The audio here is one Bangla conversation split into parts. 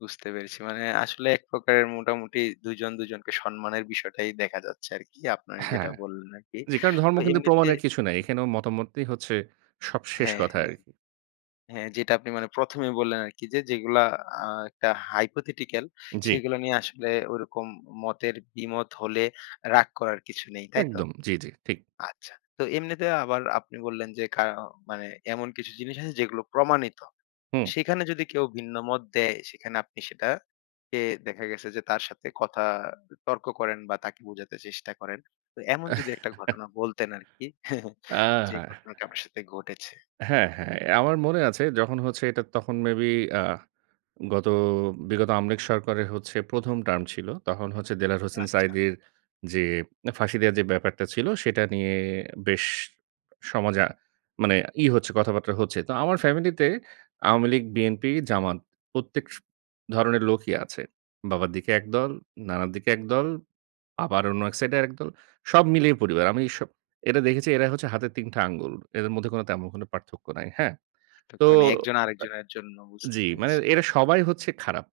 বুঝতে পেরেছি। মানে আসলে এক প্রকারের মোটামুটি ২ জন, ২ জনকে সম্মানের বিষয়টাই দেখা যাচ্ছে আরকি। আপনারা যেটা হ্যাঁ। বললেন আরকি। যে কারণ ধর্ম তো কিন্তু এমনিতে প্রমাণের কিছু নাই। এখানেও মতামতই হচ্ছে, সব শেষ হ্যাঁ, কথা হ্যাঁ। আরকি। হ্যাঁ যেটা আপনি মানে ১ম, এই বললেন আরকি যে যেগুলা আ একটা hypothetical জ্বি। সেগুলো নিয়ে আসলে ওরকম মতের বিমত হলে রাগ করার কিছু নেই। তাই তো? একদম জ্বি, জ্বি, ঠিক। আচ্ছা। তো এমনিতে আবার আপনি বললেন, যে কায়ো মানে এমন কিছু জিনিস আছে যেগুলো প্রমাণিত। হু। সেখানে যদি কেউ ভিন্ন মত দেয়, সেখানে আপনি সেটা কে দেখা গেছে যে তার সাথে কথা তর্ক করেন বা তাকে বোঝাতে চেষ্টা করেন। তো এমন যদি একটা ঘটনা বলতেন আরকি, যে অ্যা ঘটনাটা আপনার সাথে ঘটেছে। হ্যাঁ, হ্যাঁ। অ্যা আমার মনে আছে যখন হচ্ছে এটা তখন মেবি আ গত বিগত আওয়ামী লীগ সরকারে হচ্ছে ১ম, টার্ম ছিল। তখন হচ্ছে দেলোয়ার হোসেন আচ্ছা। সাঈদীর, যে ফাঁসি দেওয়ার যে ব্যাপারটা ছিল, সেটা নিয়ে বেশ সমাজে আ মানে ই হচ্ছে কথাবার্তা হচ্ছে। তো আমার ফ্যামিলিতে আওয়ামী লীগ, বিএনপি, জামাত প্রত্যেক স ধরনের লোকই আছে। বাবার দিকে একদল, নানার দিকে একদল। আবার অন্য এক সাইড এ আর একদল। সব মিলিয়ে পরিবার। আমি স এটা দেখেছি এরাই হচ্ছে হাতের ৩ টা আঙ্গুল। এদের মধ্যে কোন তেমন কোনো পার্থক্য নাই। হ্যাঁ? তো এতক্ষণে একজন আরেকজনের জন্য অ্যা বুঝতে জ্বি। মানে পেরেছি। এরা সবাই হচ্ছে খারাপ।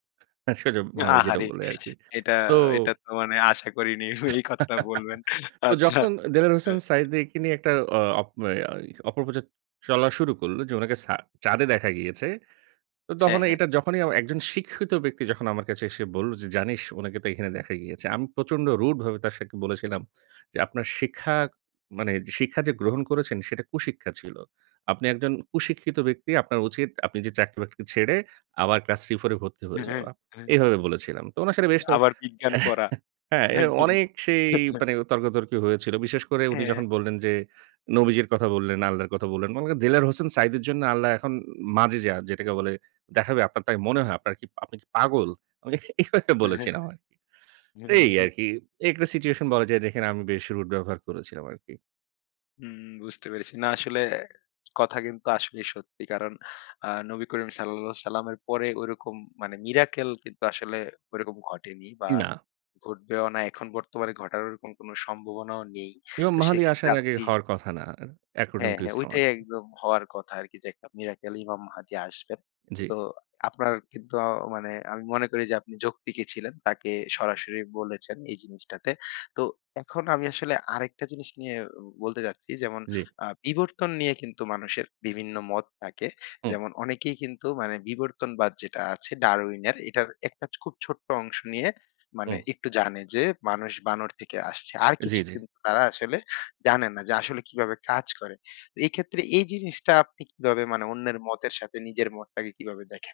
সোজা বাংলায় যেটা আহারে। বলে আরকি। এটা, তো এটা তো মানে আশা করিনি, উনি এই কথাটা বলবেন। তো আচ্ছা। যখন, দেলোয়ার হোসেন হ্যাঁ। সাঈদীকে নিয়ে একটা অ অপ অ্যা অপপ্রচার চলা শুরু করল, যে উনাকে ছা চাঁদে দেখা গিয়েছে। তো হ্যাঁ, তখন হ্যাঁ। এটা যখনই অ একজন শিক্ষিত ব্যক্তি যখন আমার কাছে এসে বলল, যে "জানিস উনাকে তো এখানে দেখা গিয়েছে।" আমি প্রচন্ড রুড ভাবে তার সাথে বলেছিলাম যে "আপনার শিক্ষা মানে শিক্ষা যে গ্রহণ করেছেন সেটা কুশিক্ষা ছিল। আপনি একজন কুশিক্ষিত ব্যক্তি আপনার উচিত আপনি যে চাকরি-বাকরি ছেড়ে, আবার ক্লাস 3, 4 এ ভর্তি হয়ে যাওয়া।" এভাবে বলেছিলাম। তো ওনার সাথে বেশ তর্ক আবার বিজ্ঞান পড়া। হ্যাঁ, অ্যা নাকি? অনেক সেই মানে তর্কাতর্কী হয়েছিল। বিশেষ করে উনি হ্যাঁ। যখন বললেন যে, "নবীজির কথা বললেন, আল্লাহর কথা বললেন, মানে ক দেলোয়ার হোসেন সাঈদীর জন্য আল্লাহ এখন মাজেযা যেটাকে বলে দেখাবে আপনার তাই মনে হয়? আপনার কি, আপনি কি পাগল?" আমি এ এভাবে বলেছিলাম আরকি। তে এই আরকি, এই একটা সিচুয়েশন বলা যায় যেখানে আমি বেশ রুড ব্যবহার করেছিলাম আরকি। হুম, বুঝতে পেরেছি। না আসলে, কথা কিন্তু আসলেই সত্যি। কারণ অ্যা নবী করিম সাঃ এর পরে ঐরকম মানে miracle কিন্তু আসলে ওরকম ঘটেনি বা না। ঘটবেও না। এখন বর্তমানে ঘটার ওরকম কোন সম্ভাবনাও নেই। ইমাম তো মাহাদি সেক্ষেত্রে আসার আগে আপনি হওয়ার কথা না। according হ্যাঁ, to হ্যাঁ ইসলাম ওইটাই আরকি। একদম হওয়ার কথা আরকি যে একটা miracle ইমাম মাহদী আসবেন। জ্বী। তো আপনার কিন্তু অ মানে, আমি মনে করি যে আপনি যৌক্তিকই ছিলেন। তাকে সরাসরি বলেছেন, এই জিনিসটাতে। তো এখন আমি আসলে আরেকটা জিনিস নিয়ে বলতে চাচ্ছি যেমন জ্বী। আ বিবর্তন নিয়ে কিন্তু মানুষের বিভিন্ন মত থাকে, হু। যেমন অনেকেই কিন্তু মানে 'বিবর্তনবাদ' যেটা আছে ডারউইনের এটার একটা খুব ছোট্ট অংশ নিয়ে মানে হুম। একটু জানে যে, "মানুষ বানর থেকে আসছে।" আর জ্বী, কিছু জ্বী। কিন্তু তারা আসলে জানে না যে আসলে কিভাবে কাজ করে। এক্ষেত্রে এই জিনিসটা আপনি কিভাবে মানে অন্যের মতের সাথে নিজের মতটাকে কিভাবে দেখেন?